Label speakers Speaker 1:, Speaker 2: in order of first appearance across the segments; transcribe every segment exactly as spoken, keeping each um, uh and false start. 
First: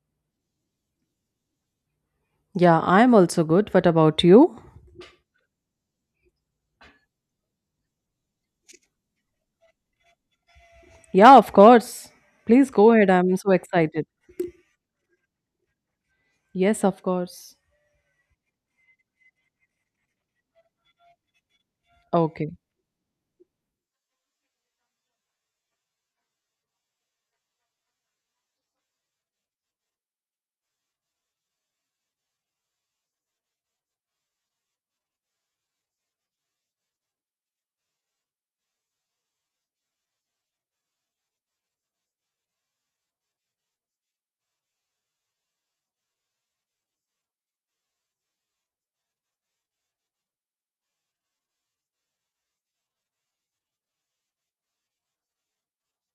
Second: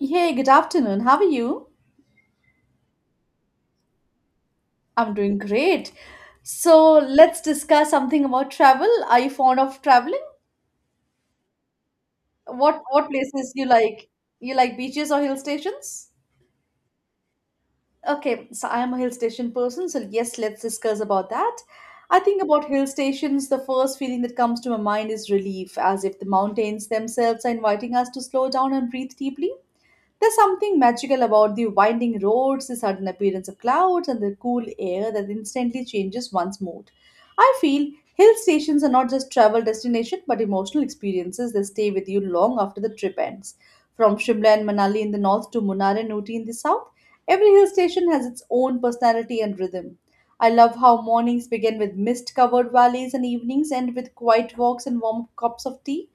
Speaker 1: Hey, good afternoon. How are you?
Speaker 2: Yeah, I'm also good. What about you?
Speaker 1: I'm doing great. So let's discuss something about travel. Are you fond of traveling?
Speaker 2: Yeah, of course. Please
Speaker 1: What
Speaker 2: go
Speaker 1: what
Speaker 2: ahead. I'm so
Speaker 1: places you
Speaker 2: excited.
Speaker 1: like? You like beaches or hill stations?
Speaker 2: Yes, of course.
Speaker 1: Okay, so I am a hill station person, so yes, let's discuss about that. I think
Speaker 2: Okay.
Speaker 1: about hill stations, the first feeling that comes to my mind is relief, as if the mountains themselves are inviting us to slow down and breathe deeply. There's something magical about the winding roads, the sudden appearance of clouds, and the cool air that instantly changes one's mood. I feel hill stations are not just travel destinations but emotional experiences that stay with you long after the trip ends. From Shimla and Manali in the north to Munnar and Ooty in the south, every hill station has its own personality and rhythm. I love how mornings begin with mist covered valleys and evenings end with quiet walks and warm cups of tea.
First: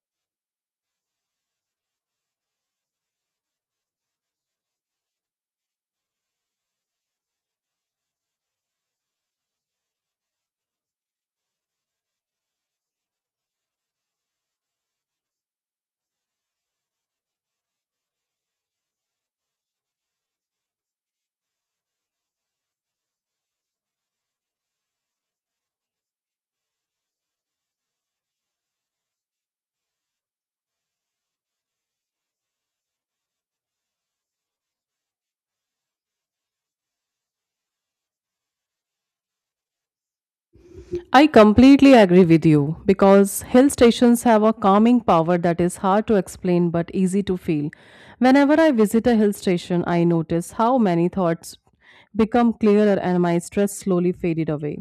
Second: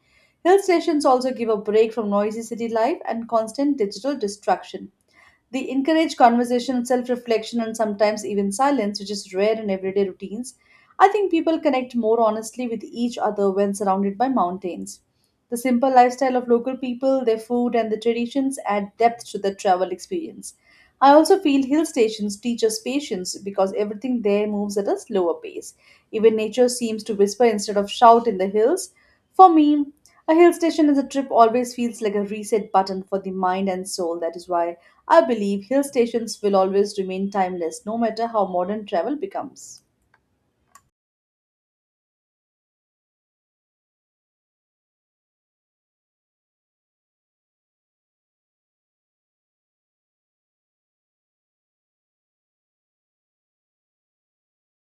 Speaker 1: Hill stations also give a break from noisy city life and constant digital distraction. They encourage conversation, self reflection, and sometimes even silence, which is rare in everyday routines. I think people connect more honestly with each other when surrounded by mountains. The simple lifestyle of local people, their food, and the traditions add depth to the travel experience. I also feel hill stations teach us patience because everything there moves at a slower pace. Even nature seems to whisper instead of shout in the hills. For me, a hill station as a trip always feels like a reset button for the mind and soul. That is why I believe hill stations will always remain timeless no matter how modern travel becomes.
Speaker 2: I completely agree with you because hill stations have a calming power that is hard to explain but easy to feel. Whenever I visit a hill station, I notice how many thoughts become clearer and my stress slowly faded away.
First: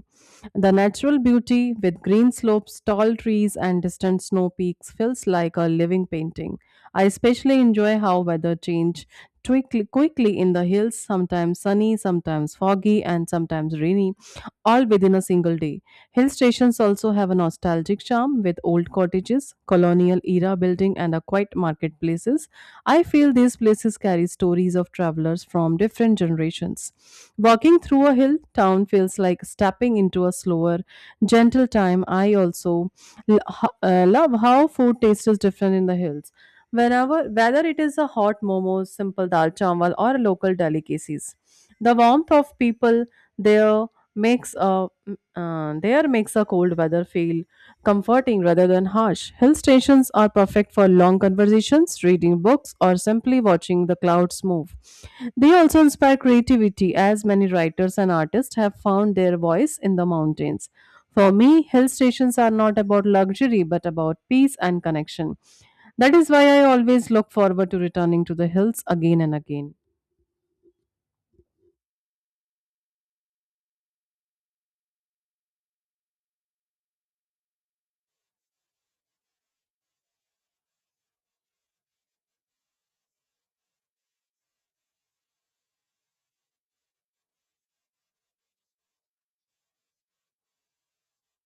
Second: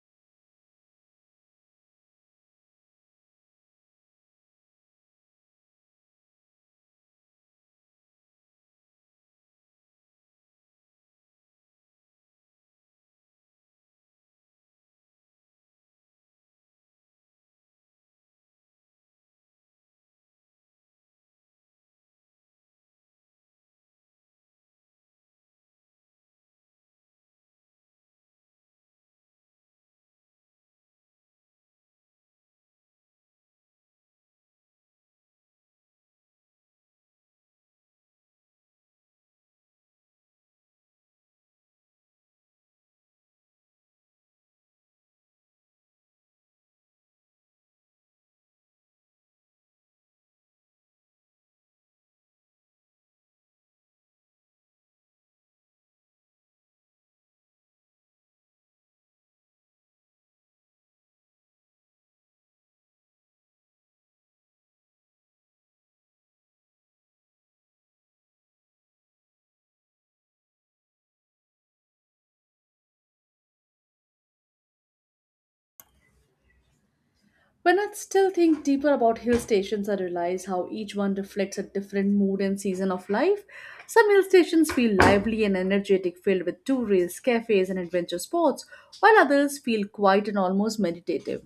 Speaker 2: The natural beauty with green slopes, tall trees, and distant snow peaks feels like a living painting. I especially enjoy how weather change twickly- quickly in the hills, sometimes sunny, sometimes foggy, and sometimes rainy, all within a single day. Hill stations also have a nostalgic charm with old cottages, colonial era building, and a quiet marketplaces. I feel these places carry stories of travelers from different generations. Walking through a hill town feels like stepping into a slower, gentle time. I also l- ho- uh, love how food tastes is different in the hills. Whenever, whether it is a hot momos, simple dal chawal, or local delicacies, the warmth of people there makes a uh, there makes a cold weather feel comforting rather than harsh. Hill stations are perfect for long conversations, reading books, or simply watching the clouds move. They also inspire creativity, as many writers and artists have found their voice in the mountains. For me, hill stations are not about luxury but about peace and connection. That is why I always look forward to returning to the hills again and again.
Speaker 1: When I still think deeper about hill stations, I realize how each one reflects a different mood and season of life. Some hill stations feel lively and energetic, filled with tourists, cafes, and adventure sports, while others feel quiet and almost meditative.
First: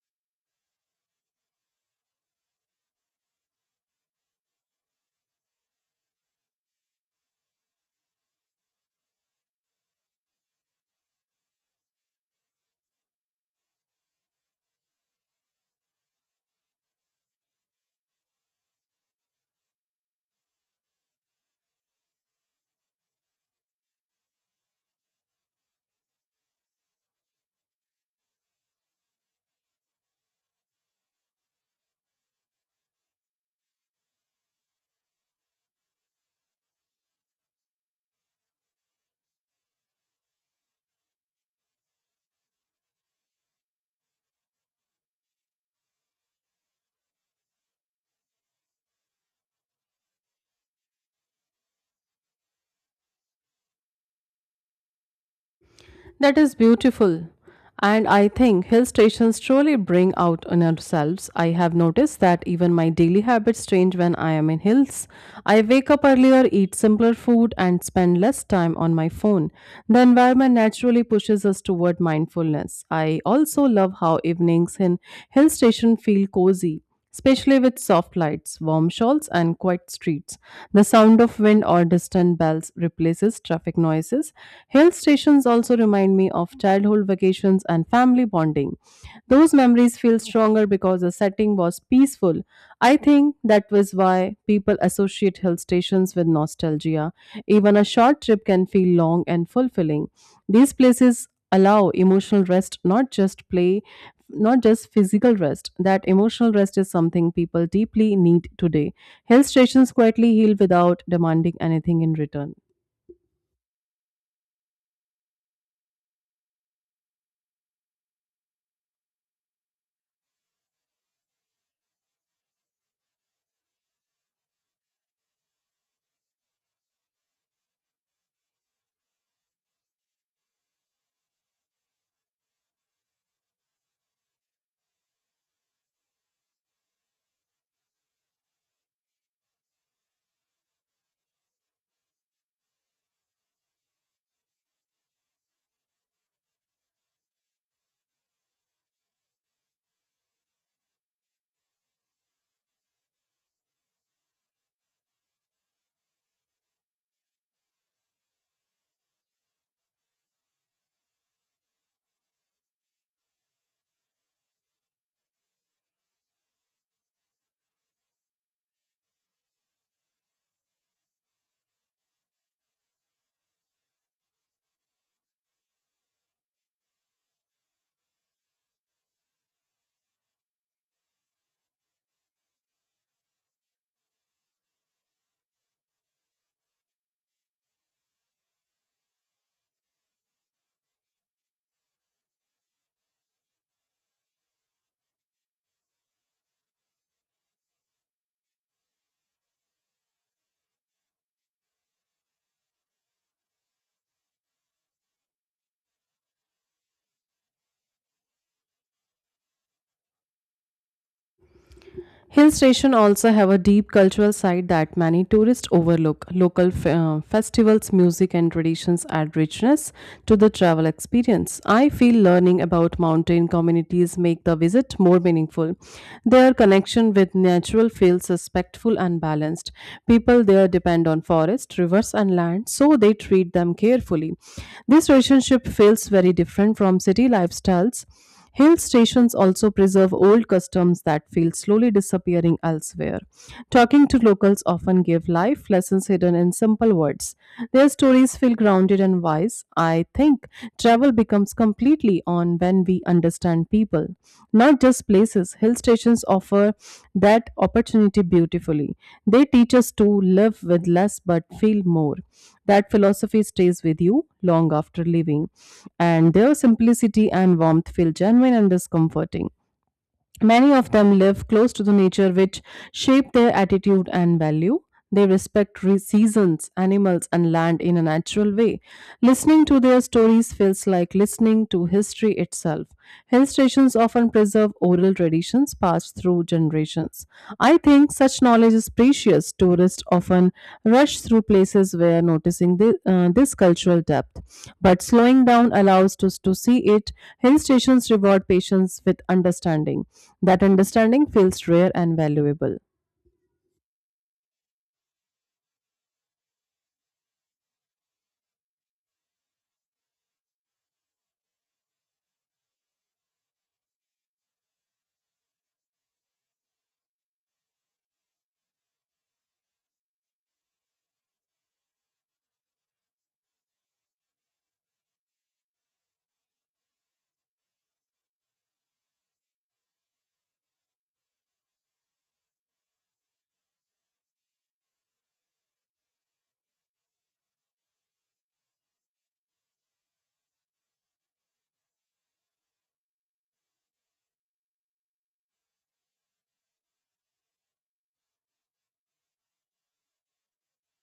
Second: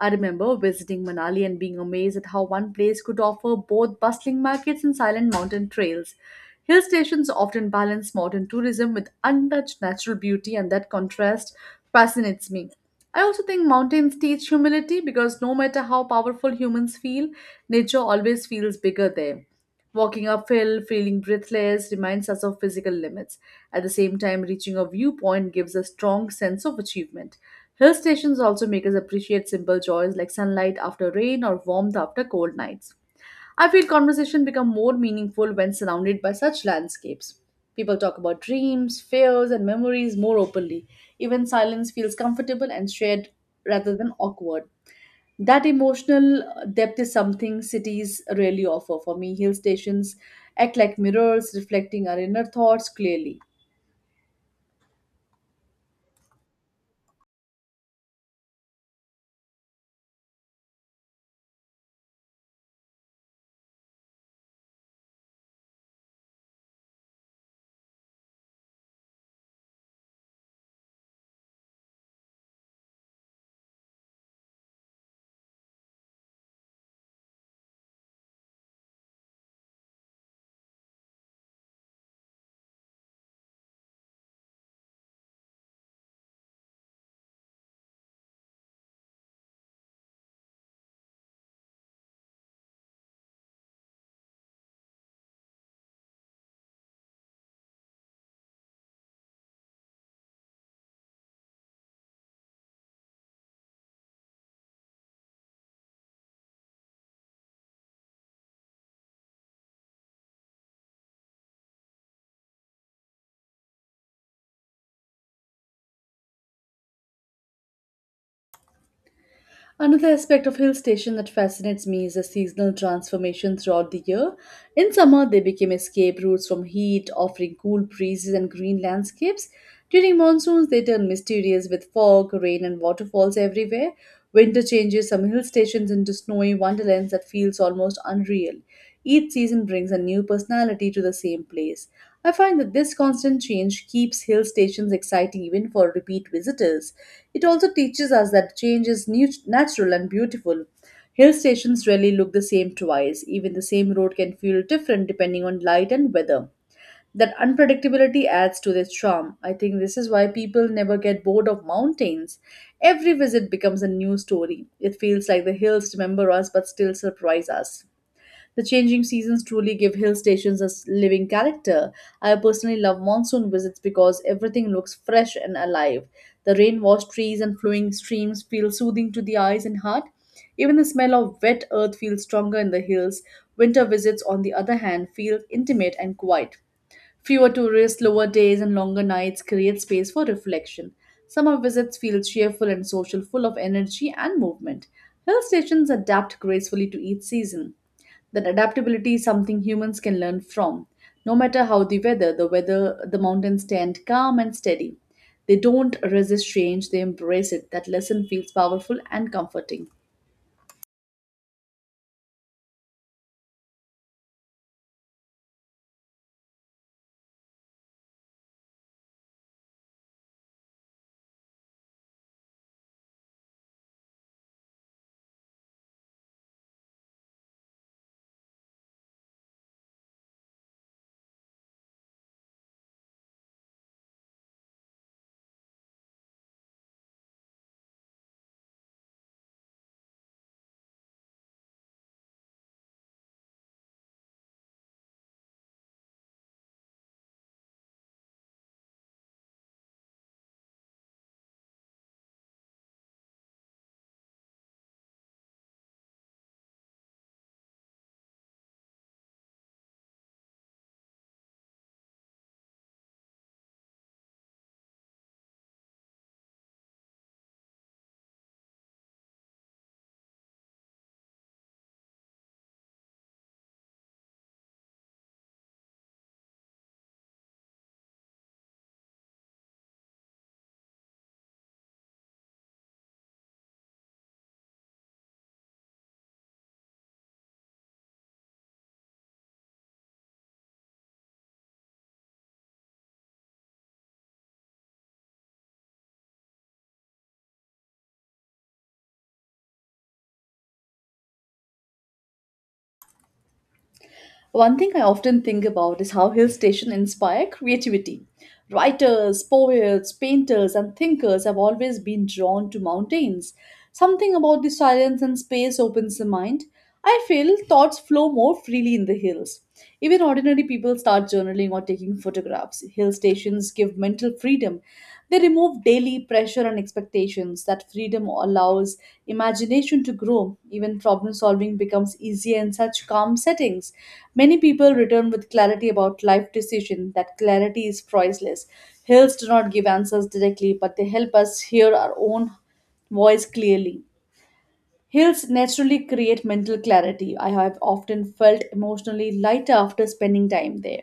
Speaker 1: I remember visiting Manali and being amazed at how one place could offer both bustling markets and silent mountain trails. Hill stations often balance modern tourism with untouched natural beauty, and that contrast fascinates me. I also think mountains teach humility because no matter how powerful humans feel, nature always feels bigger there. Walking uphill, feeling breathless, reminds us of physical limits. At the same time, reaching a viewpoint gives a strong sense of achievement. Hill stations also make us appreciate simple joys like sunlight after rain or warmth after cold nights. I feel conversation become more meaningful when surrounded by such landscapes. People talk about dreams, fears, and memories more openly. Even silence feels comfortable and shared rather than awkward. That emotional uh, depth is something cities rarely offer. For me, hill stations act like mirrors, reflecting our inner thoughts clearly.
Speaker 2: That is beautiful. And I think hill stations truly bring out in ourselves. I have noticed that even my daily habits change when I am in hills. I wake up earlier, eat simpler food, and spend less time on my phone. The environment naturally pushes us toward mindfulness. I also love how evenings in hill station feel cozy, especially with soft lights, warm shawls, and quiet streets. The sound of wind or distant bells replaces traffic noises. Hill stations also remind me of childhood vacations and family bonding. Those memories feel stronger because the setting was peaceful. I think that was why people associate hill stations with nostalgia. Even a short trip can feel long and fulfilling. These places allow emotional rest, not just play, not just physical rest. That emotional rest is something people deeply need today. Hill stations quietly heal without demanding anything in return.
Speaker 1: Another aspect of hill station that fascinates me is the seasonal transformation throughout the year. In summer, they became escape routes from heat, offering cool breezes and green landscapes. During monsoons, they turn mysterious with fog, rain, and waterfalls everywhere. Winter changes some hill stations into snowy wonderlands that feels almost unreal. Each season brings a new personality to the same place. I find that this constant change keeps hill stations exciting even for repeat visitors. It also teaches us that change is nu- natural and beautiful. Hill stations rarely look the same twice. Even the same road can feel different depending on light and weather. That unpredictability adds to their charm. I think this is why people never get bored of mountains. Every visit becomes a new story. It feels like the hills remember us but still surprise us. The changing seasons truly give hill stations a s- living character. I personally love monsoon visits because everything looks fresh and alive. The rain washed trees and flowing streams feel soothing to the eyes and heart. Even the smell of wet earth feels stronger in the hills. Winter visits, on the other hand, feel intimate and quiet. Fewer tourists, lower days, and longer nights create space for reflection. Summer visits feel cheerful and social, full of energy and movement. Hill stations adapt gracefully to each season that adaptability is something humans can learn from. No matter how the weather, the weather, the mountains stand calm and steady. They don't resist change, they embrace it. That lesson feels powerful and comforting.
Speaker 2: Hill station also have a deep cultural side that many tourists overlook. Local f- uh, festivals, music and traditions add richness to the travel experience. I feel learning about mountain communities make the visit more meaningful. Their connection with natural feels respectful and balanced. People there depend on forest, rivers and land, so they treat them carefully. This relationship feels very different from city lifestyles. Hill stations also preserve old customs that feel slowly disappearing elsewhere. Talking to locals often give life lessons hidden in simple words. Their stories feel grounded and wise. I think travel becomes completely on when we understand people, not just places. Hill stations offer that opportunity beautifully. They teach us to live with less but feel more. That philosophy stays with you long after leaving, and their simplicity and warmth feel genuine and discomforting. Many of them live close to the nature, which shape their attitude and value. They respect re- seasons, animals, and land in a natural way. Listening to their stories feels like listening to history itself. Hill stations often preserve oral traditions passed through generations. I think such knowledge is precious. Tourists often rush through places where noticing the, uh, this cultural depth, but slowing down allows us to see it. Hill stations reward patience with understanding. That understanding feels rare and valuable.
Speaker 1: One thing I often think about is how hill stations inspire creativity. Writers, poets, painters, and thinkers have always been drawn to mountains. Something about the silence and space opens the mind. I feel thoughts flow more freely in the hills. Even ordinary people start journaling or taking photographs. Hill stations give mental mental freedom. They remove daily pressure and expectations. That freedom allows imagination to grow. Even problem solving becomes easier in such calm settings. Many people return with clarity about life decision. That clarity is priceless. Hills do not give answers directly, but they help us hear our own voice clearly. Hills naturally create mental clarity. I have often felt emotionally lighter after spending time there.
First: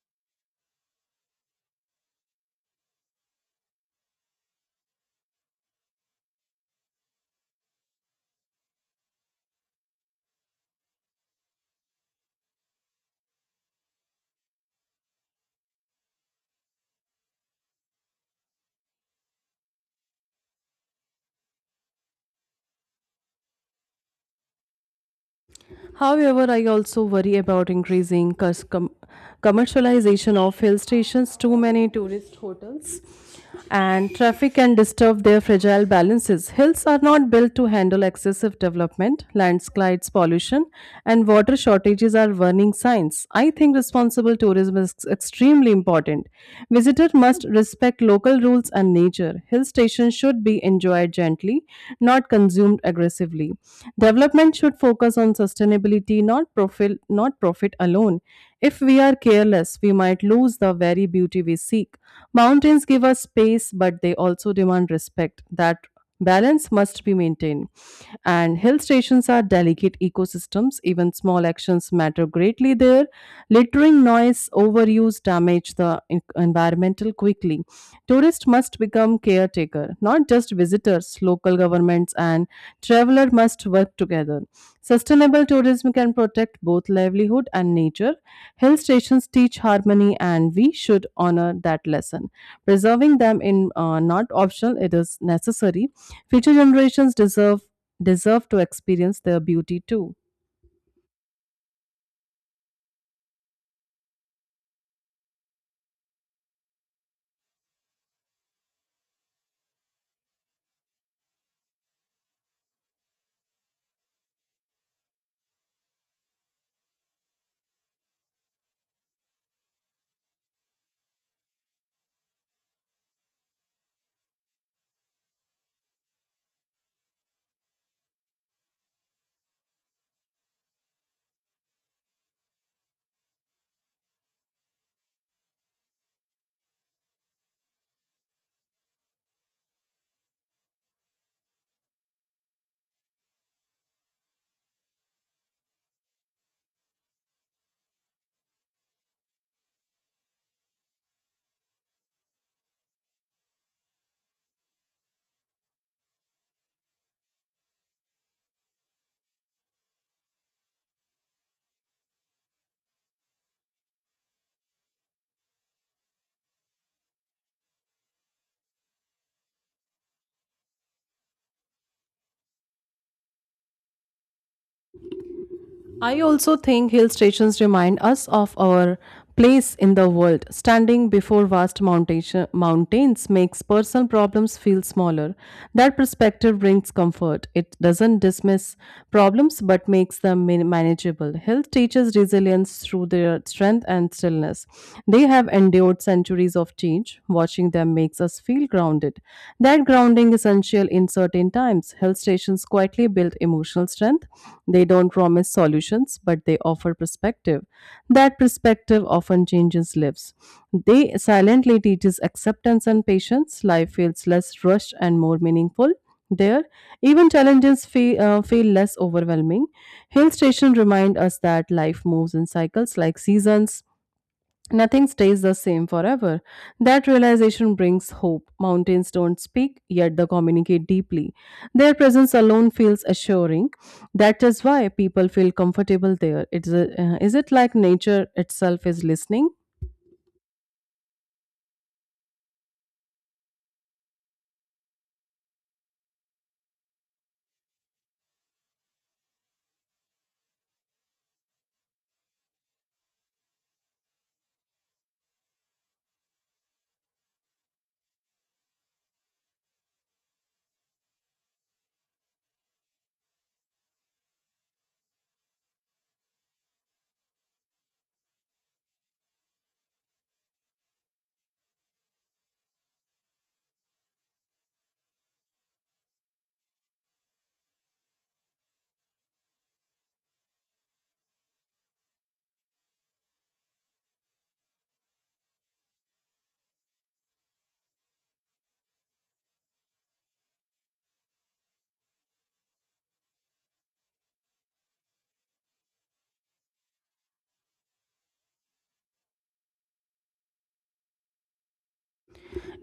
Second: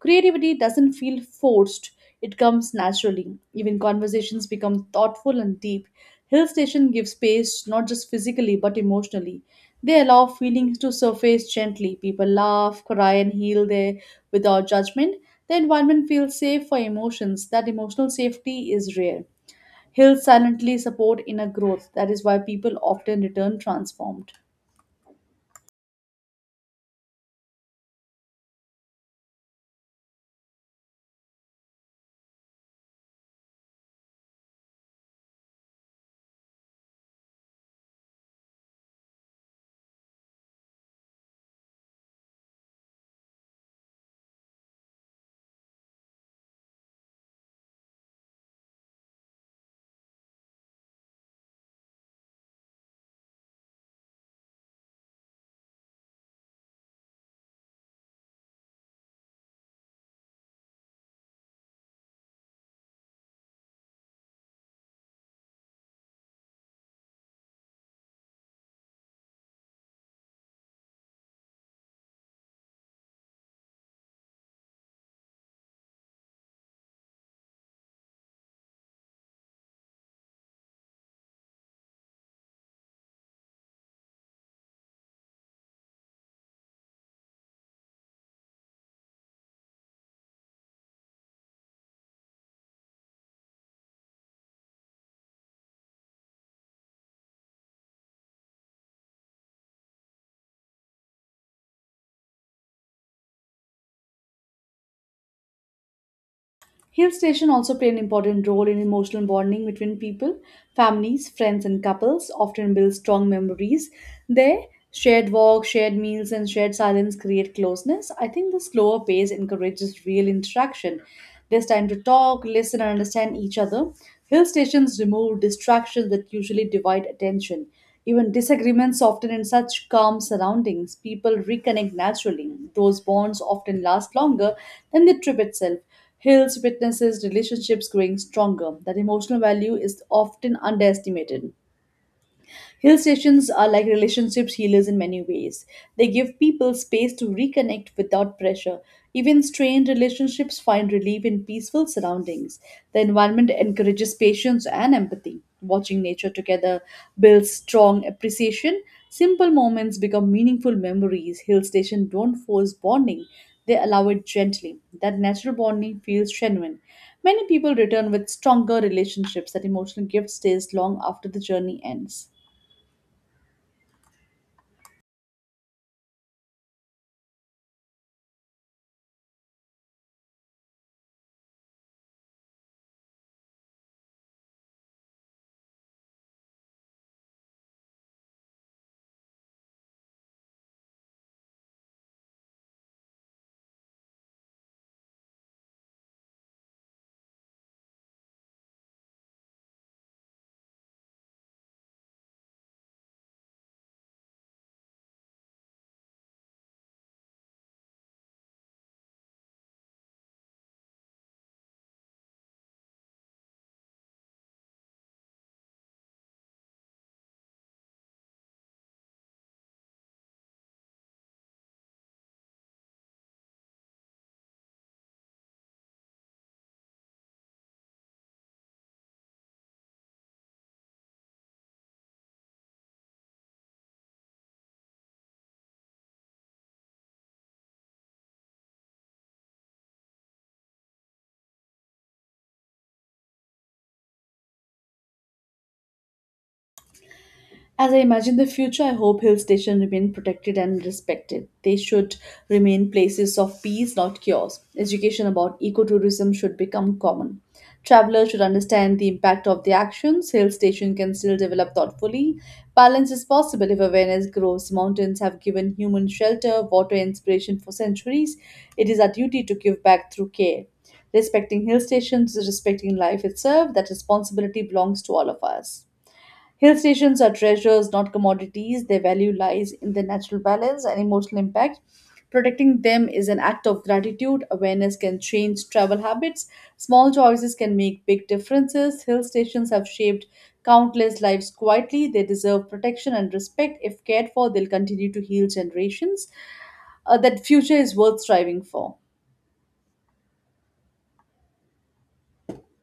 Speaker 1: Creativity doesn't feel forced, it comes naturally. Even conversations become thoughtful and deep. Hill station gives space not just physically but emotionally. They allow feelings to surface gently. People laugh, cry, and heal there without judgment. The environment feels safe for emotions. That emotional safety is rare. Hills silently support inner growth. That is why people often return transformed.
Speaker 2: However, I also worry about increasing cus- com- commercialization of hill stations, too many tourist hotels, and traffic can disturb their fragile balances. Hills are not built to handle excessive development, landslides, pollution, and water shortages are warning signs. I think responsible tourism is extremely important. Visitors must respect local rules and nature. Hill stations should be enjoyed gently, not consumed aggressively. Development should focus on sustainability, not profit, not profit alone. If we are careless, we might lose the very beauty we seek. Mountains give us space, but they also demand respect. That balance must be maintained. And hill stations are delicate ecosystems. Even small actions matter greatly there. Littering, noise, overuse damage the en- environmental quickly. Tourists must become caretaker, not just visitors. Local governments and traveler must work together. Sustainable tourism can protect both livelihood and nature. Hill stations teach harmony, and we should honor that lesson. Preserving them in uh, not optional; it is necessary. Future generations deserve deserve to experience their beauty too.
Speaker 1: Hill station also play an important role in emotional bonding between people, families, friends, and couples. Often build strong memories. Their shared walks, shared meals, and shared silence create closeness. I think the slower pace encourages real interaction. There's time to talk, listen, and understand each other. Hill stations remove distractions that usually divide attention. Even disagreements often in such calm surroundings, people reconnect naturally. Those bonds often last longer than the trip itself. Hills witnesses relationships growing stronger. That emotional value is often underestimated. Hill stations are like relationships healers in many ways. They give people space to reconnect without pressure. Even strained relationships find relief in peaceful surroundings. The environment encourages patience and empathy. Watching nature together builds strong appreciation. Simple moments become meaningful memories. Hill stations don't force bonding, they allow it gently. That natural bonding feels genuine. Many people return with stronger relationships that emotional gift stays long after the journey ends.
Speaker 2: I also think hill stations remind us of our place in the world. Standing before vast mountain- mountains makes personal problems feel smaller. That perspective brings comfort. It doesn't dismiss problems but makes them man- manageable. Hill teaches resilience through their strength and stillness. They have endured centuries of change. Watching them makes us feel grounded. That that grounding is essential in certain times. Health stations quietly build emotional strength. They don't promise solutions, but they offer perspective. That perspective often changes lives. They silently teaches acceptance and patience. Life feels less rushed and more meaningful. There, even challenges feel, uh, feel less overwhelming. Hill stations remind us that life moves in cycles like seasons. Nothing stays the same forever. That realization brings hope. Mountains don't speak, yet they communicate deeply. Their presence alone feels assuring. That is why people feel comfortable there. It's a, uh, is it like nature itself is listening?
Speaker 1: As I imagine the future, I hope hill stations remain protected and respected. They should remain places of peace, not cures. Education about ecotourism should become common. Travelers should understand the impact of their actions. Hill stations can still develop thoughtfully. Balance is possible if awareness grows. Mountains have given human shelter, water, and inspiration for centuries. It is our duty to give back through care. Respecting hill stations is respecting life itself. That responsibility belongs to all of us. Hill stations are treasures, not commodities. Their value lies in their natural balance and emotional impact. Protecting them is an act of gratitude. Awareness can change travel habits. Small choices can make big differences. Hill stations have shaped countless lives quietly. They deserve protection and respect. If cared for, they'll continue to heal generations. Uh, that future is worth striving for.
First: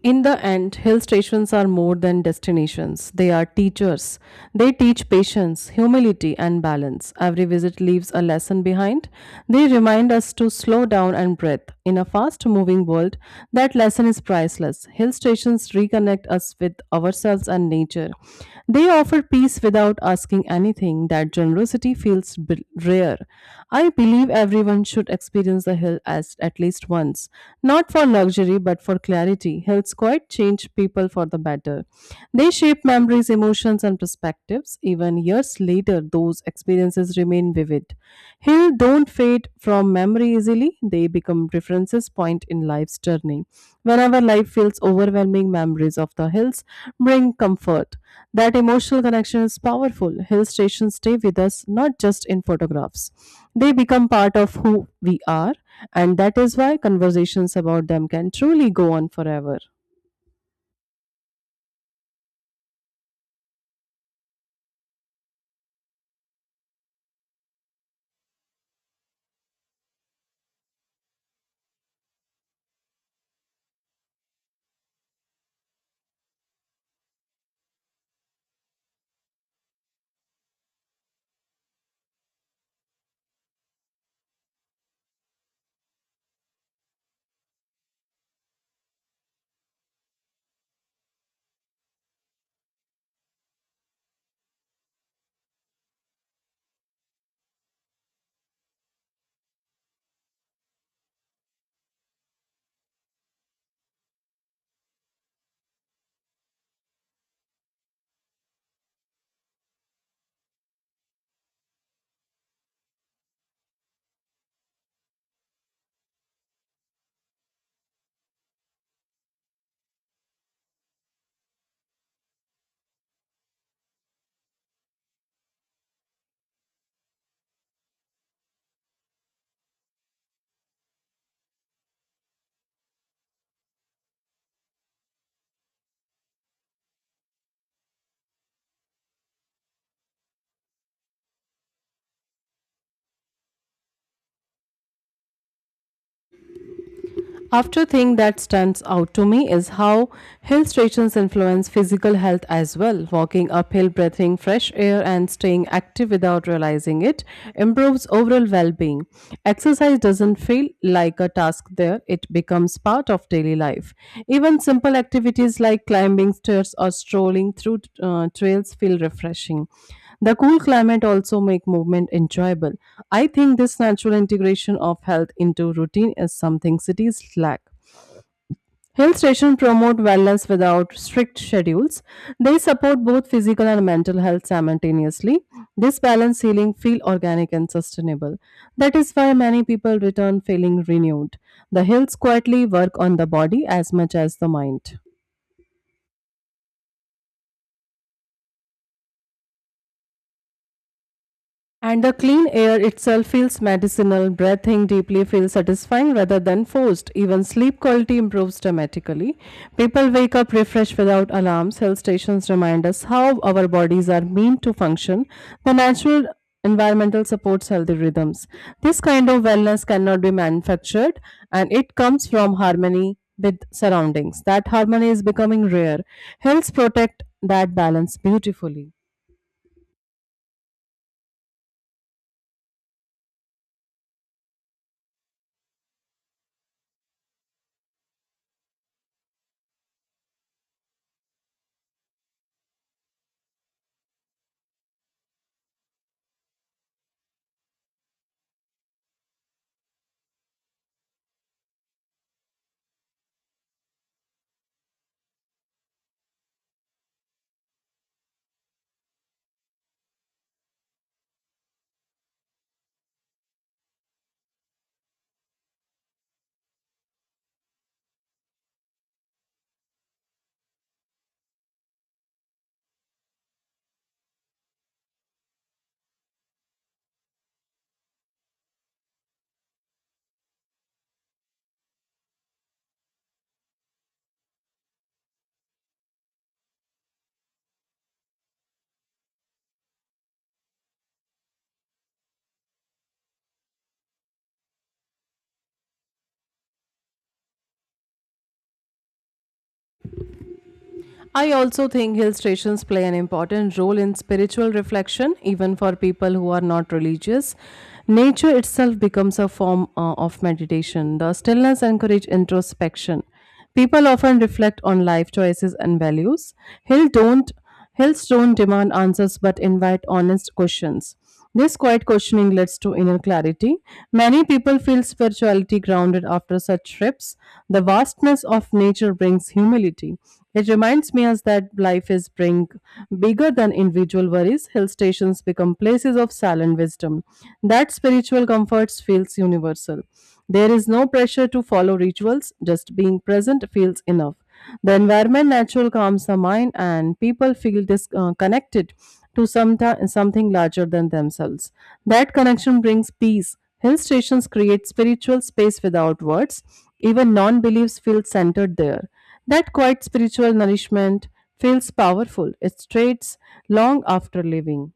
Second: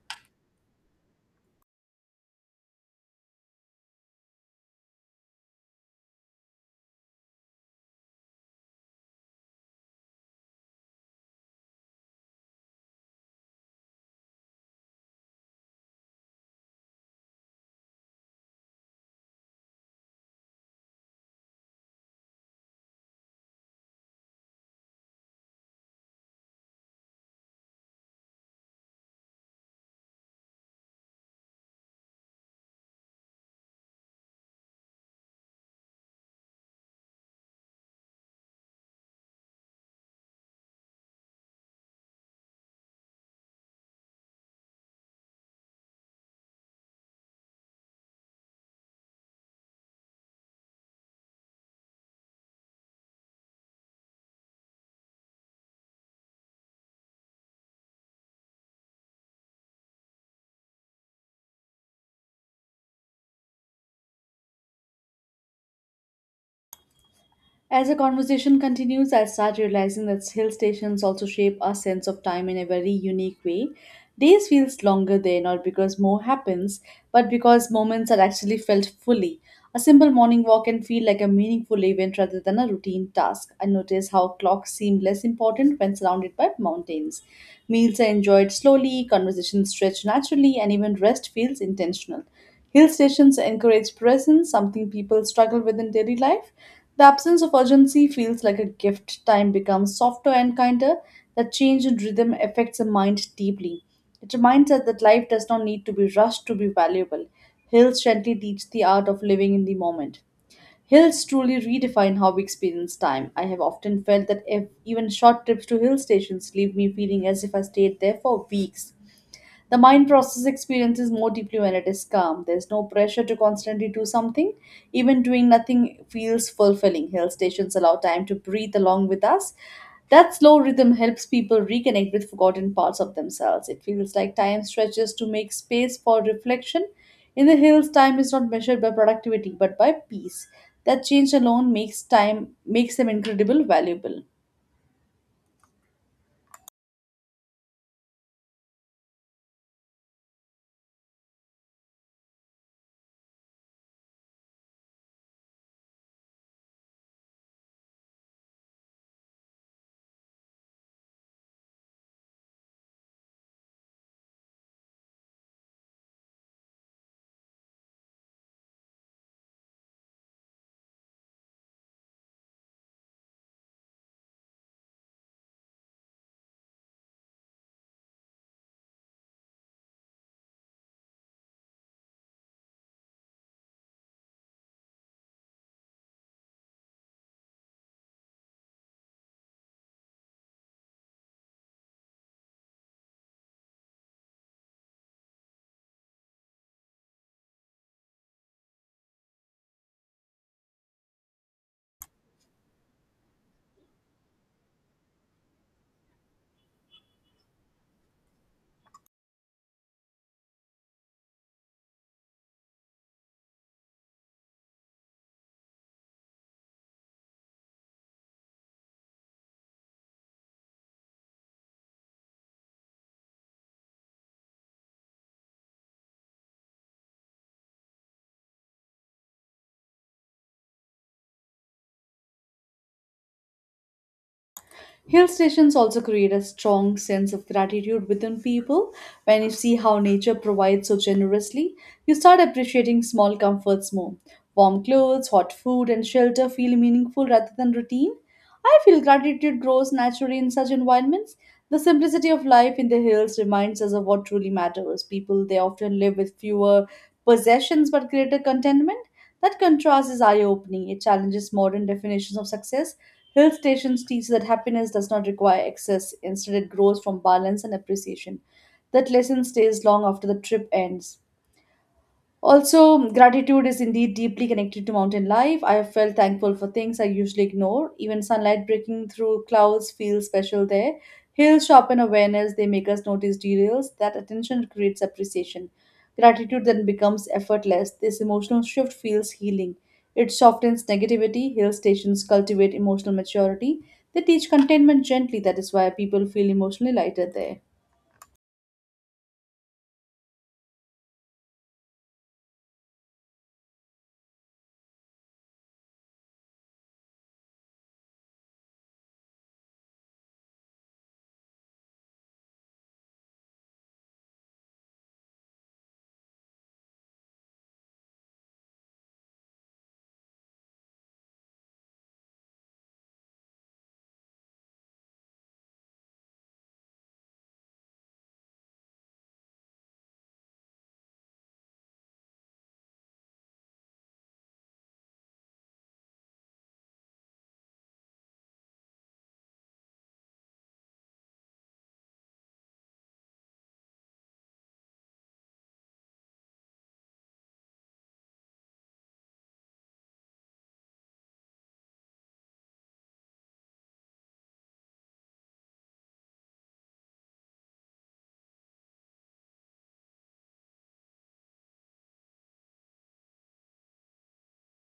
Speaker 2: In the end, hill stations are more than destinations. They are teachers. They teach patience, humility, and balance. Every visit leaves a lesson behind. They remind us to slow down and breathe. In a fast moving world, that lesson is priceless. Hill stations reconnect us with ourselves and nature. They offer peace without asking anything. That generosity authenticity feels b- rare. I believe everyone should experience the hill as at least once, not for luxury but for clarity. Hills quite change people for the better. They shape memories, emotions, and perspectives. Even years later, those experiences remain vivid. Hills don't fade from memory easily; they become references point in life's journey. Whenever life feels overwhelming, memories of the hills bring comfort. That emotional connection is powerful. Hill stations stay with us not just in photographs, they become part of who we are, and that is why conversations about them can truly go on forever.
Speaker 1: As the conversation continues, I start realizing that hill stations also shape our sense of time in a very unique way. Days feels longer there not because more happens, but because moments are actually felt fully. A simple morning walk can feel like a meaningful event rather than a routine task. I notice how clocks seem less important when surrounded by mountains. Meals are enjoyed slowly, conversations stretch naturally, and even rest feels intentional. Hill stations encourage presence, something people struggle with in daily life. The absence of urgency feels like a gift. Time becomes softer and kinder. That change in rhythm affects the mind deeply. It reminds us that life does not need to be rushed to be valuable. Hills gently teach the art of living in the moment. Hills truly redefine how we experience time. I have often felt that if even short trips to hill stations leave me feeling as if I stayed there for weeks. The mind process experiences more deeply when it is calm. There's no pressure to constantly do something. Even doing nothing feels fulfilling. Hill stations allow time to breathe along with us. That slow rhythm helps people reconnect with forgotten parts of themselves. It feels like time stretches to make space for reflection. In the hills, time is not measured by productivity but by peace. That change alone makes time makes them incredible valuable.
Speaker 2: After thing that stands out to me is how hill stations influence physical health as well. Walking uphill, breathing fresh air, and staying active without realizing it improves overall well-being. Exercise doesn't feel like a task there; it becomes part of daily life. Even simple activities like climbing stairs or strolling through uh, trails feel refreshing. The cool climate also make movement enjoyable. I think this natural integration of health into routine is something cities lack. Hill stations promote wellness without strict schedules. They support both physical and mental health simultaneously. This balanced healing feel organic and sustainable. That is why many people return feeling renewed. The hills quietly work on the body as much as the mind. And the clean air itself feels medicinal, breathing deeply feels satisfying rather than forced. Even sleep quality improves dramatically. People wake up refreshed without alarms. Health stations remind us how our bodies are meant to function. The natural environmental supports healthy rhythms. This kind of wellness cannot be manufactured and it comes from harmony with surroundings. That harmony is becoming rare. Health protect that balance beautifully.
Speaker 1: Hill stations also create a strong sense of gratitude within people. When you see how nature provides so generously, you start appreciating small comforts more. Warm clothes, hot food, and shelter feel meaningful rather than routine. I feel gratitude grows naturally in such environments. The simplicity of life in the hills reminds us of what truly matters. People they often live with fewer possessions but greater contentment. That contrast is eye opening. It challenges modern definitions of success. Hill stations teach that happiness does not require excess, instead, it grows from balance and appreciation. That lesson stays long after the trip ends. Also, gratitude is indeed deeply connected to mountain life. I have felt thankful for things I usually ignore. Even sunlight breaking through clouds feels special there. Hills sharpen awareness, they make us notice details. That attention creates appreciation. Gratitude then becomes effortless. This emotional shift feels healing. It softens negativity. Hill stations cultivate emotional maturity. They teach contentment gently. That is why people feel emotionally lighter there.
Speaker 2: I also think hill stations play an important role in spiritual reflection, even for people who are not religious. Nature itself becomes a form uh, of meditation. The stillness encourages introspection. People often reflect on life choices and values. Hill don't Health don't demand answers but invite honest questions. This quiet questioning leads to inner clarity. Many people feel spirituality grounded after such trips. The vastness of nature brings humility. It reminds me as that life is bring bigger than individual worries. Hill stations become places of silent wisdom. That spiritual comfort feels universal. There is no pressure to follow rituals, just being present feels enough. The environment natural calms the mind, and people feel this uh, connected to some something larger than themselves. That connection brings peace. Hill stations create spiritual space without words. Even non beliefs feel centered there. That quiet spiritual nourishment feels powerful. It strays long after leaving.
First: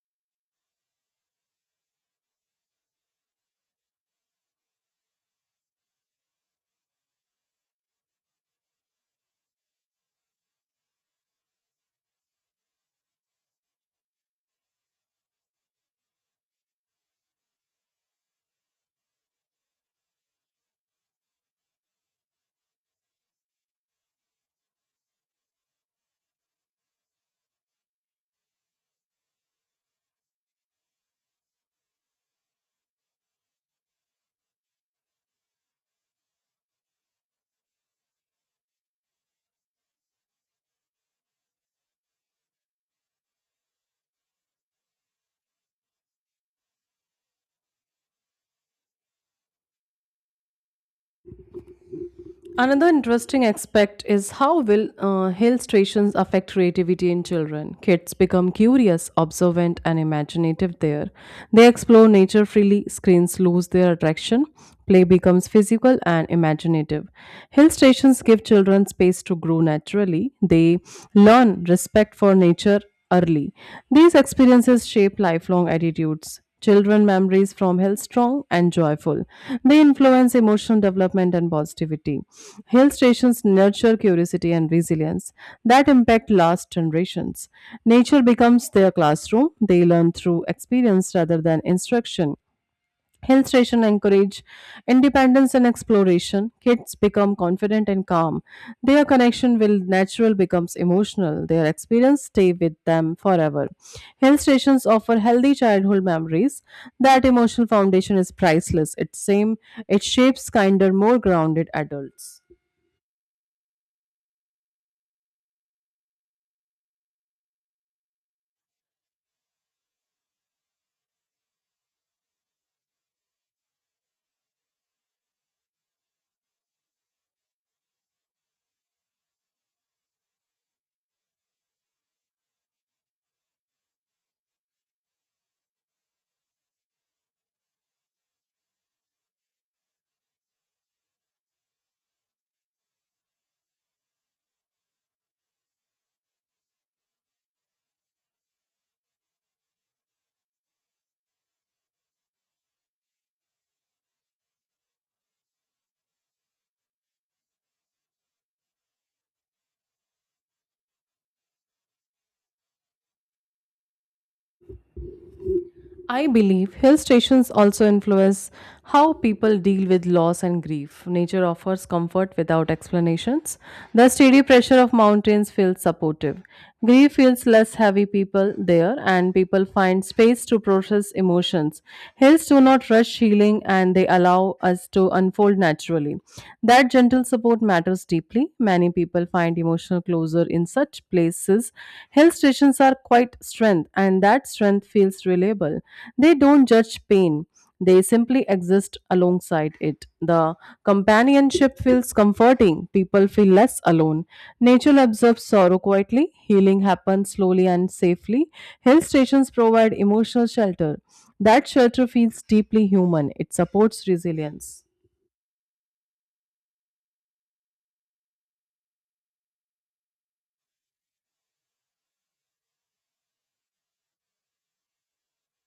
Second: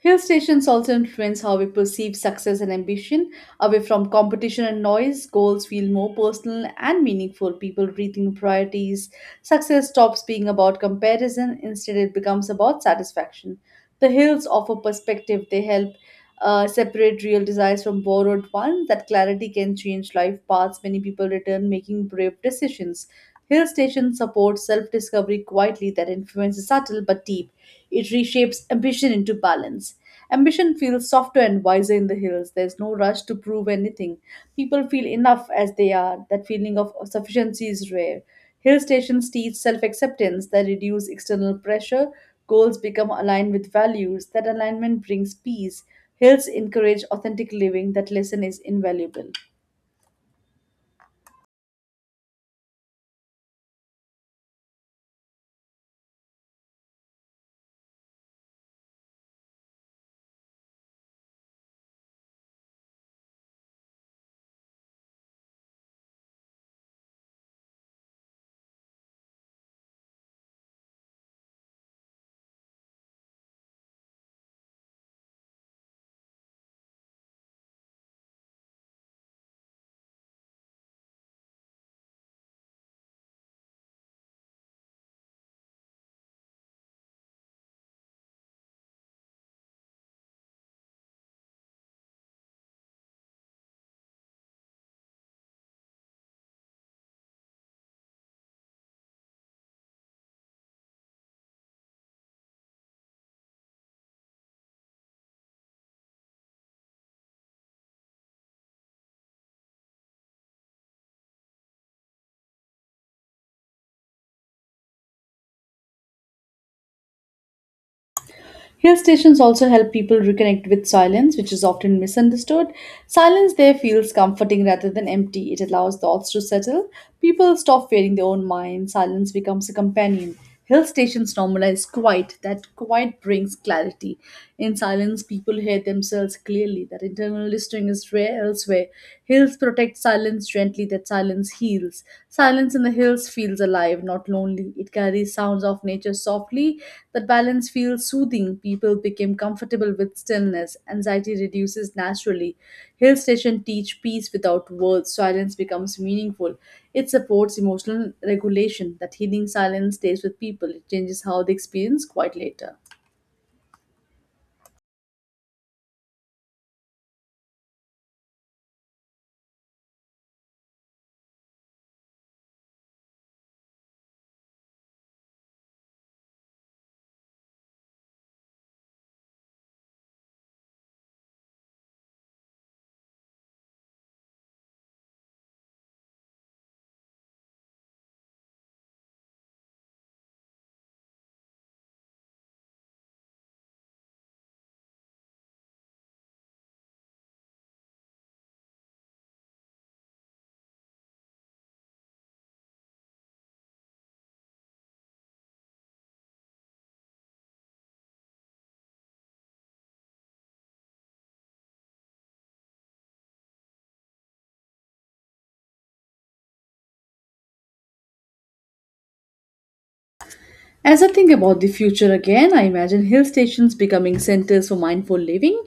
Speaker 1: Hill stations also influence how we perceive success and ambition. Away from competition and noise, goals feel more personal and meaningful. People rethink priorities. Success stops being about comparison, instead, it becomes about satisfaction. The hills offer perspective, they help uh, separate real desires from borrowed ones. That clarity can change life paths. Many people return making brave decisions. Hill stations support self discovery quietly that influence is subtle but deep. It reshapes ambition into balance. Ambition feels softer and wiser in the hills. There's no rush to prove anything. People feel enough as they are. That feeling of sufficiency is rare. Hill stations teach self acceptance that reduce external pressure. Goals become aligned with values. That alignment brings peace. Hills encourage authentic living. That lesson is invaluable.
Speaker 2: Another interesting aspect is how will uh, hill stations affect creativity in children. Kids become curious, observant, and imaginative there. They explore nature freely, screens lose their attraction, play becomes physical and imaginative. Hill stations give children space to grow naturally. They learn respect for nature early. These experiences shape lifelong attitudes. Children memories from hill strong and joyful. They influence emotional development and positivity. Hill stations nurture curiosity and resilience that impact last generations. Nature becomes their classroom. They learn through experience rather than instruction. Hill station encourage independence and exploration. Kids become confident and calm. Their connection will natural becomes emotional. Their experience stay with them forever. Hill stations offer healthy childhood memories. That emotional foundation is priceless. It same it shapes kinder, more grounded adults.
Speaker 1: Hill stations also help people reconnect with silence, which is often misunderstood. Silence there feels comforting rather than empty. It allows thoughts to settle. People stop fearing their own mind. Silence becomes a companion. Hill stations normalize quiet. That quiet brings clarity. In silence, people hear themselves clearly. That internal listening is rare elsewhere. Hills protect silence gently, that silence heals. Silence in the hills feels alive, not lonely. It carries sounds of nature softly. That balance feels soothing. People become comfortable with stillness. Anxiety reduces naturally. Hill station teach peace without words. Silence becomes meaningful. It supports emotional regulation. That healing silence stays with people. It changes how they experience quite later.
Speaker 2: I believe hill stations also influence how people deal with loss and grief. Nature offers comfort without explanations. The steady pressure of mountains feels supportive. Grief feels less heavy people there, and people find space to process emotions emotions. Heals do not rush healing, and they allow us to unfold naturally. That gentle support matters deeply. Many people find emotional closure in such places. Hill stations are quite strength, and that strength feels reliable. They don't judge pain. They simply exist alongside it. The companionship feels comforting. People feel less alone. Nature absorbs sorrow quietly. Healing happens slowly and safely. Hill stations provide emotional shelter. That shelter feels deeply human, it supports resilience.
Speaker 1: As I think about the future again, I imagine hill stations becoming centers for mindful living.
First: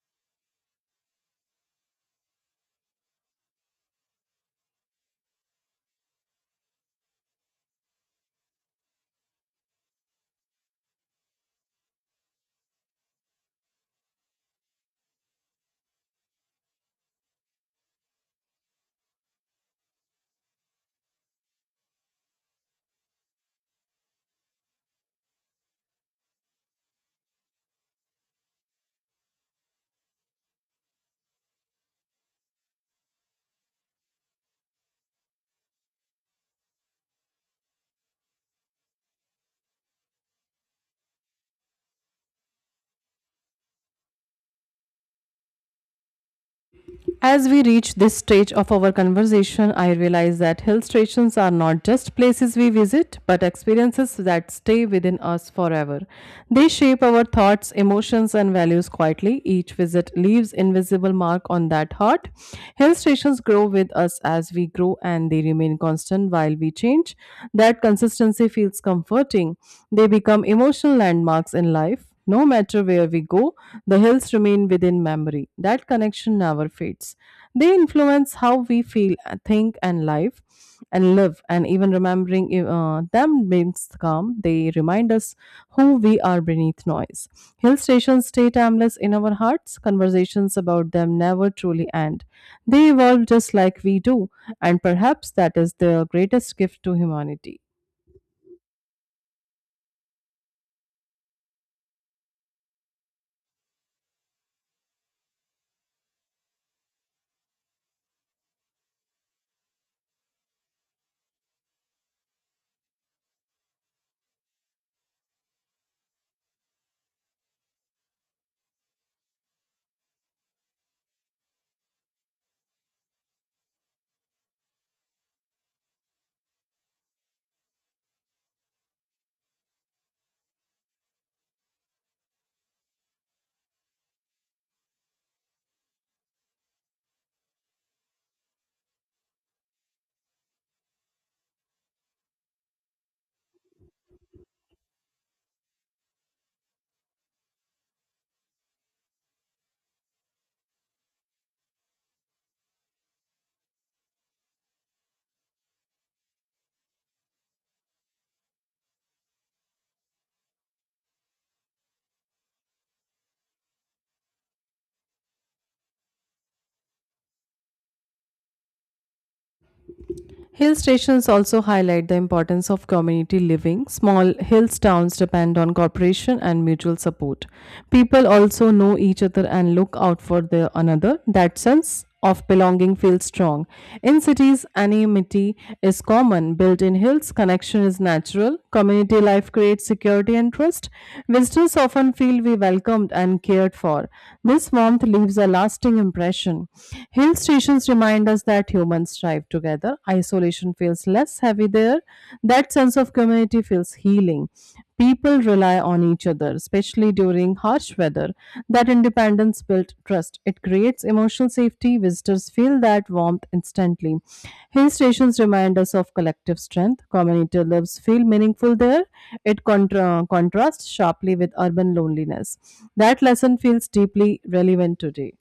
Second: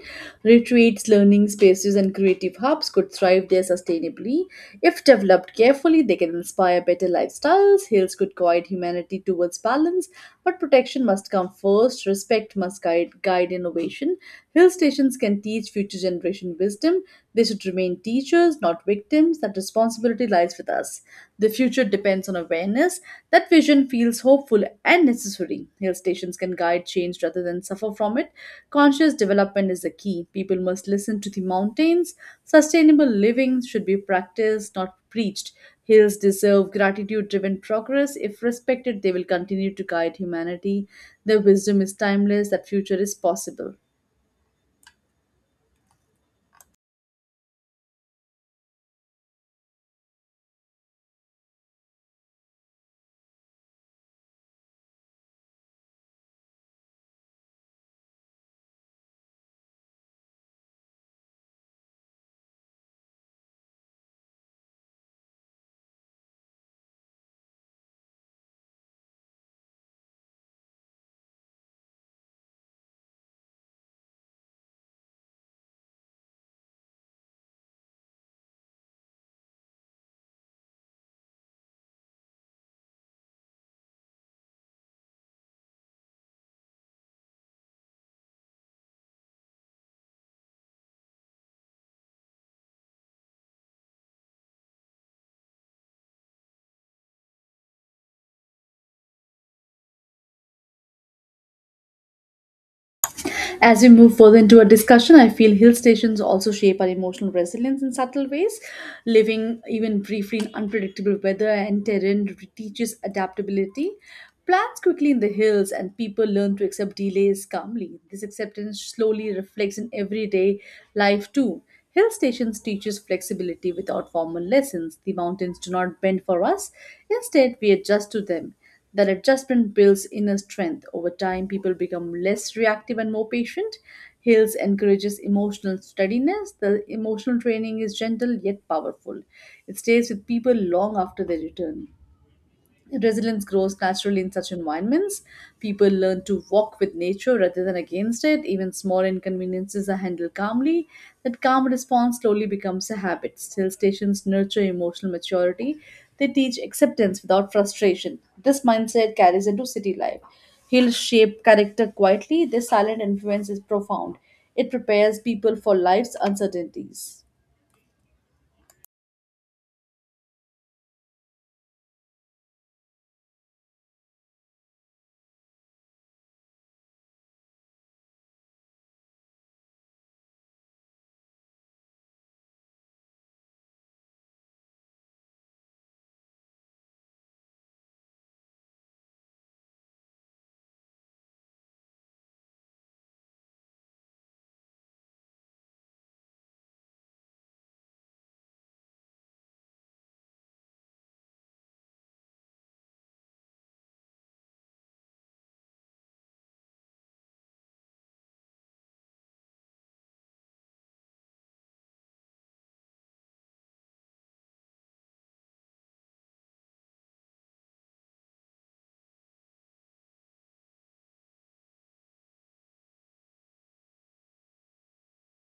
Speaker 1: Retreats, learning spaces, and creative hubs could thrive there sustainably. If developed carefully, they can inspire better lifestyles. Hills could guide humanity towards balance, but protection must come first. Respect must guide, guide innovation. Hill stations can teach future generation wisdom. They should remain teachers, not victims that responsibility lies with us. The future depends on awareness. That vision feels hopeful and necessary. Hill stations can guide change rather than suffer from it. Conscious development is the key. People must listen to the mountains. Sustainable living should be practiced, not preached. Hills deserve gratitude driven progress. If respected, they will continue to guide humanity. Their wisdom is timeless, that future is possible.
Speaker 2: As we reach this stage of our conversation, I realize that hill stations are not just places we visit, but experiences that stay within us forever. They shape our thoughts, emotions, and values quietly. Each visit leaves invisible mark on that heart. Hill stations grow with us as we grow, and they remain constant while we change. That consistency feels comforting. They become emotional landmarks in life. No matter where we go, the hills remain within memory. That connection never fades. They influence how we feel, think, and life, and live. And even remembering uh, them brings calm. They remind us who we are beneath noise. Hill stations stay timeless in our hearts. Conversations about them never truly end. They evolve just like we do. And perhaps that is the greatest gift to humanity.
Speaker 1: As we move further into our discussion, I feel hill stations also shape our emotional resilience in subtle ways. Living even briefly in unpredictable weather and terrain teaches adaptability. Plans quickly in the hills, and people learn to accept delays calmly. This acceptance slowly reflects in everyday life too. Hill stations teaches flexibility without formal lessons. The mountains do not bend for us; instead, we adjust to them. That adjustment builds inner strength. Over time, people become less reactive and more patient. Hills encourages emotional steadiness. The emotional training is gentle yet powerful. It stays with people long after they return. Resilience grows naturally in such environments. People learn to walk with nature rather than against it. Even small inconveniences are handled calmly. That calm response slowly becomes a habit. Still stations nurture emotional maturity. They teach acceptance without frustration. This mindset carries into city life. Hills shape character quietly. Their silent influence is profound. It prepares people for life's uncertainties.
Speaker 2: Hill stations also highlight the importance of community living. Small hills towns depend on cooperation and mutual support. People also know each other and look out for the another. That sense of belonging feels strong. In cities, anonymity is common. Built in hills, connection is natural. Community life creates security and trust. Visitors often feel we welcomed and cared for. This warmth leaves a lasting impression. Hill stations Experience reminds us that humans thrive together. Isolation feels less heavy there. That sense of community feels healing. People rely on each other, especially during harsh weather. That independence builds trust. It creates emotional safety. Visitors feel that warmth instantly. Hill stations remind us of collective strength. Community lives feel meaningful there. It contra- contrasts sharply with urban loneliness. That lesson feels deeply relevant today.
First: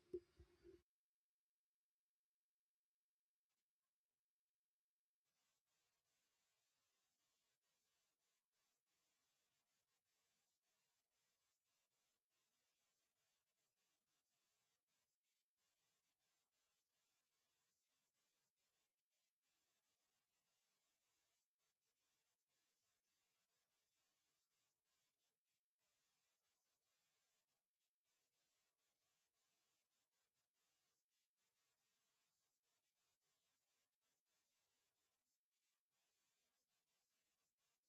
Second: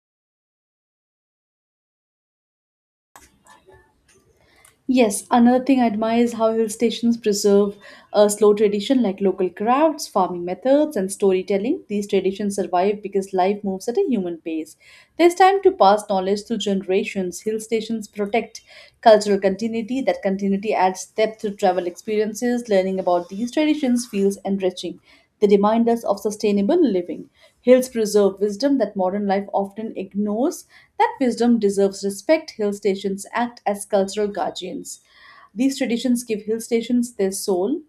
Speaker 1: Yes, another thing I admire is how hill stations preserve a slow tradition like local crafts, farming methods, and storytelling. These traditions survive because life moves at a human pace. There's time to pass knowledge through generations. Hill stations protect cultural continuity. That continuity adds depth to travel experiences. Learning about these traditions feels enriching. They remind us of sustainable living. Hills preserve wisdom that modern life often ignores. That wisdom deserves respect. Hill stations act as cultural guardians. These traditions give hill stations their soul.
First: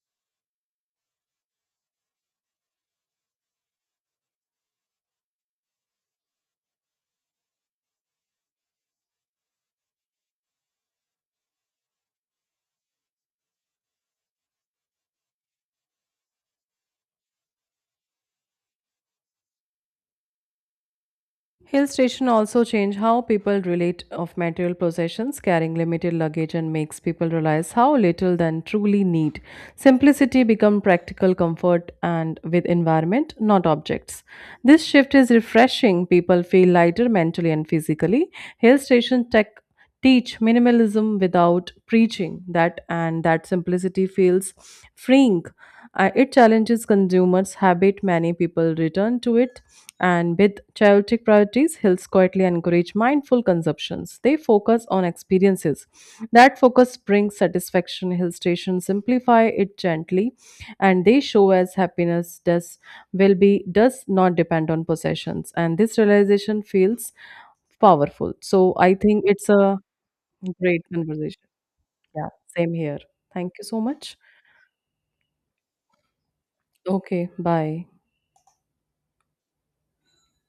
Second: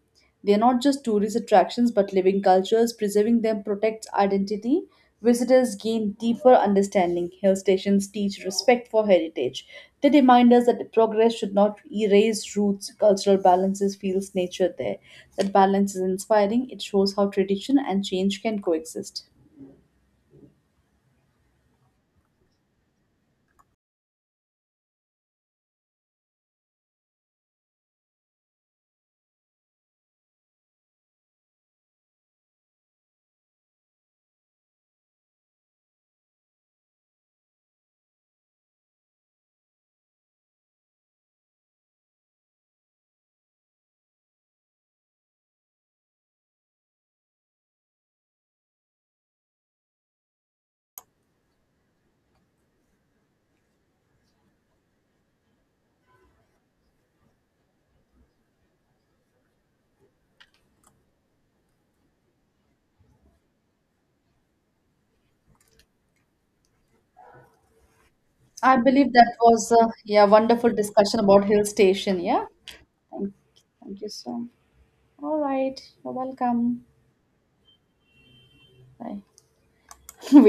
Speaker 1: They are not just tourist attractions but living cultures. Preserving them protects identity. Visitors gain deeper understanding. Hill stations teach respect for heritage. They remind us that progress should not erase roots. Cultural balances feels nature there. That balance is inspiring. It shows how tradition and change can coexist.
Speaker 2: Hill station also change how people relate of material possessions, carrying limited luggage and makes people realize how little than truly need. Simplicity become practical comfort and with environment, not objects. This shift is refreshing. People feel lighter mentally and physically. Hill station tech teach minimalism without preaching that, and that simplicity feels freeing. Uh, it challenges consumers habit, many people return to it and with chaotic priorities. Hills quietly encourage mindful consumptions, they focus on experiences. That focus brings satisfaction. Hill stations simplify it gently, and they show as happiness does will be does not depend on possessions, and this realization feels powerful. So
Speaker 1: I
Speaker 2: I
Speaker 1: believe
Speaker 2: think
Speaker 1: that
Speaker 2: it's
Speaker 1: was
Speaker 2: a
Speaker 1: a, yeah, wonderful
Speaker 2: great
Speaker 1: discussion
Speaker 2: conversation.
Speaker 1: about hill station.
Speaker 2: Yeah,
Speaker 1: Yeah.
Speaker 2: same here.
Speaker 1: Thank,
Speaker 2: Thank you so
Speaker 1: thank you
Speaker 2: much.
Speaker 1: so much. All right. You're welcome.
Speaker 2: Okay, bye.
Speaker 1: Bye. We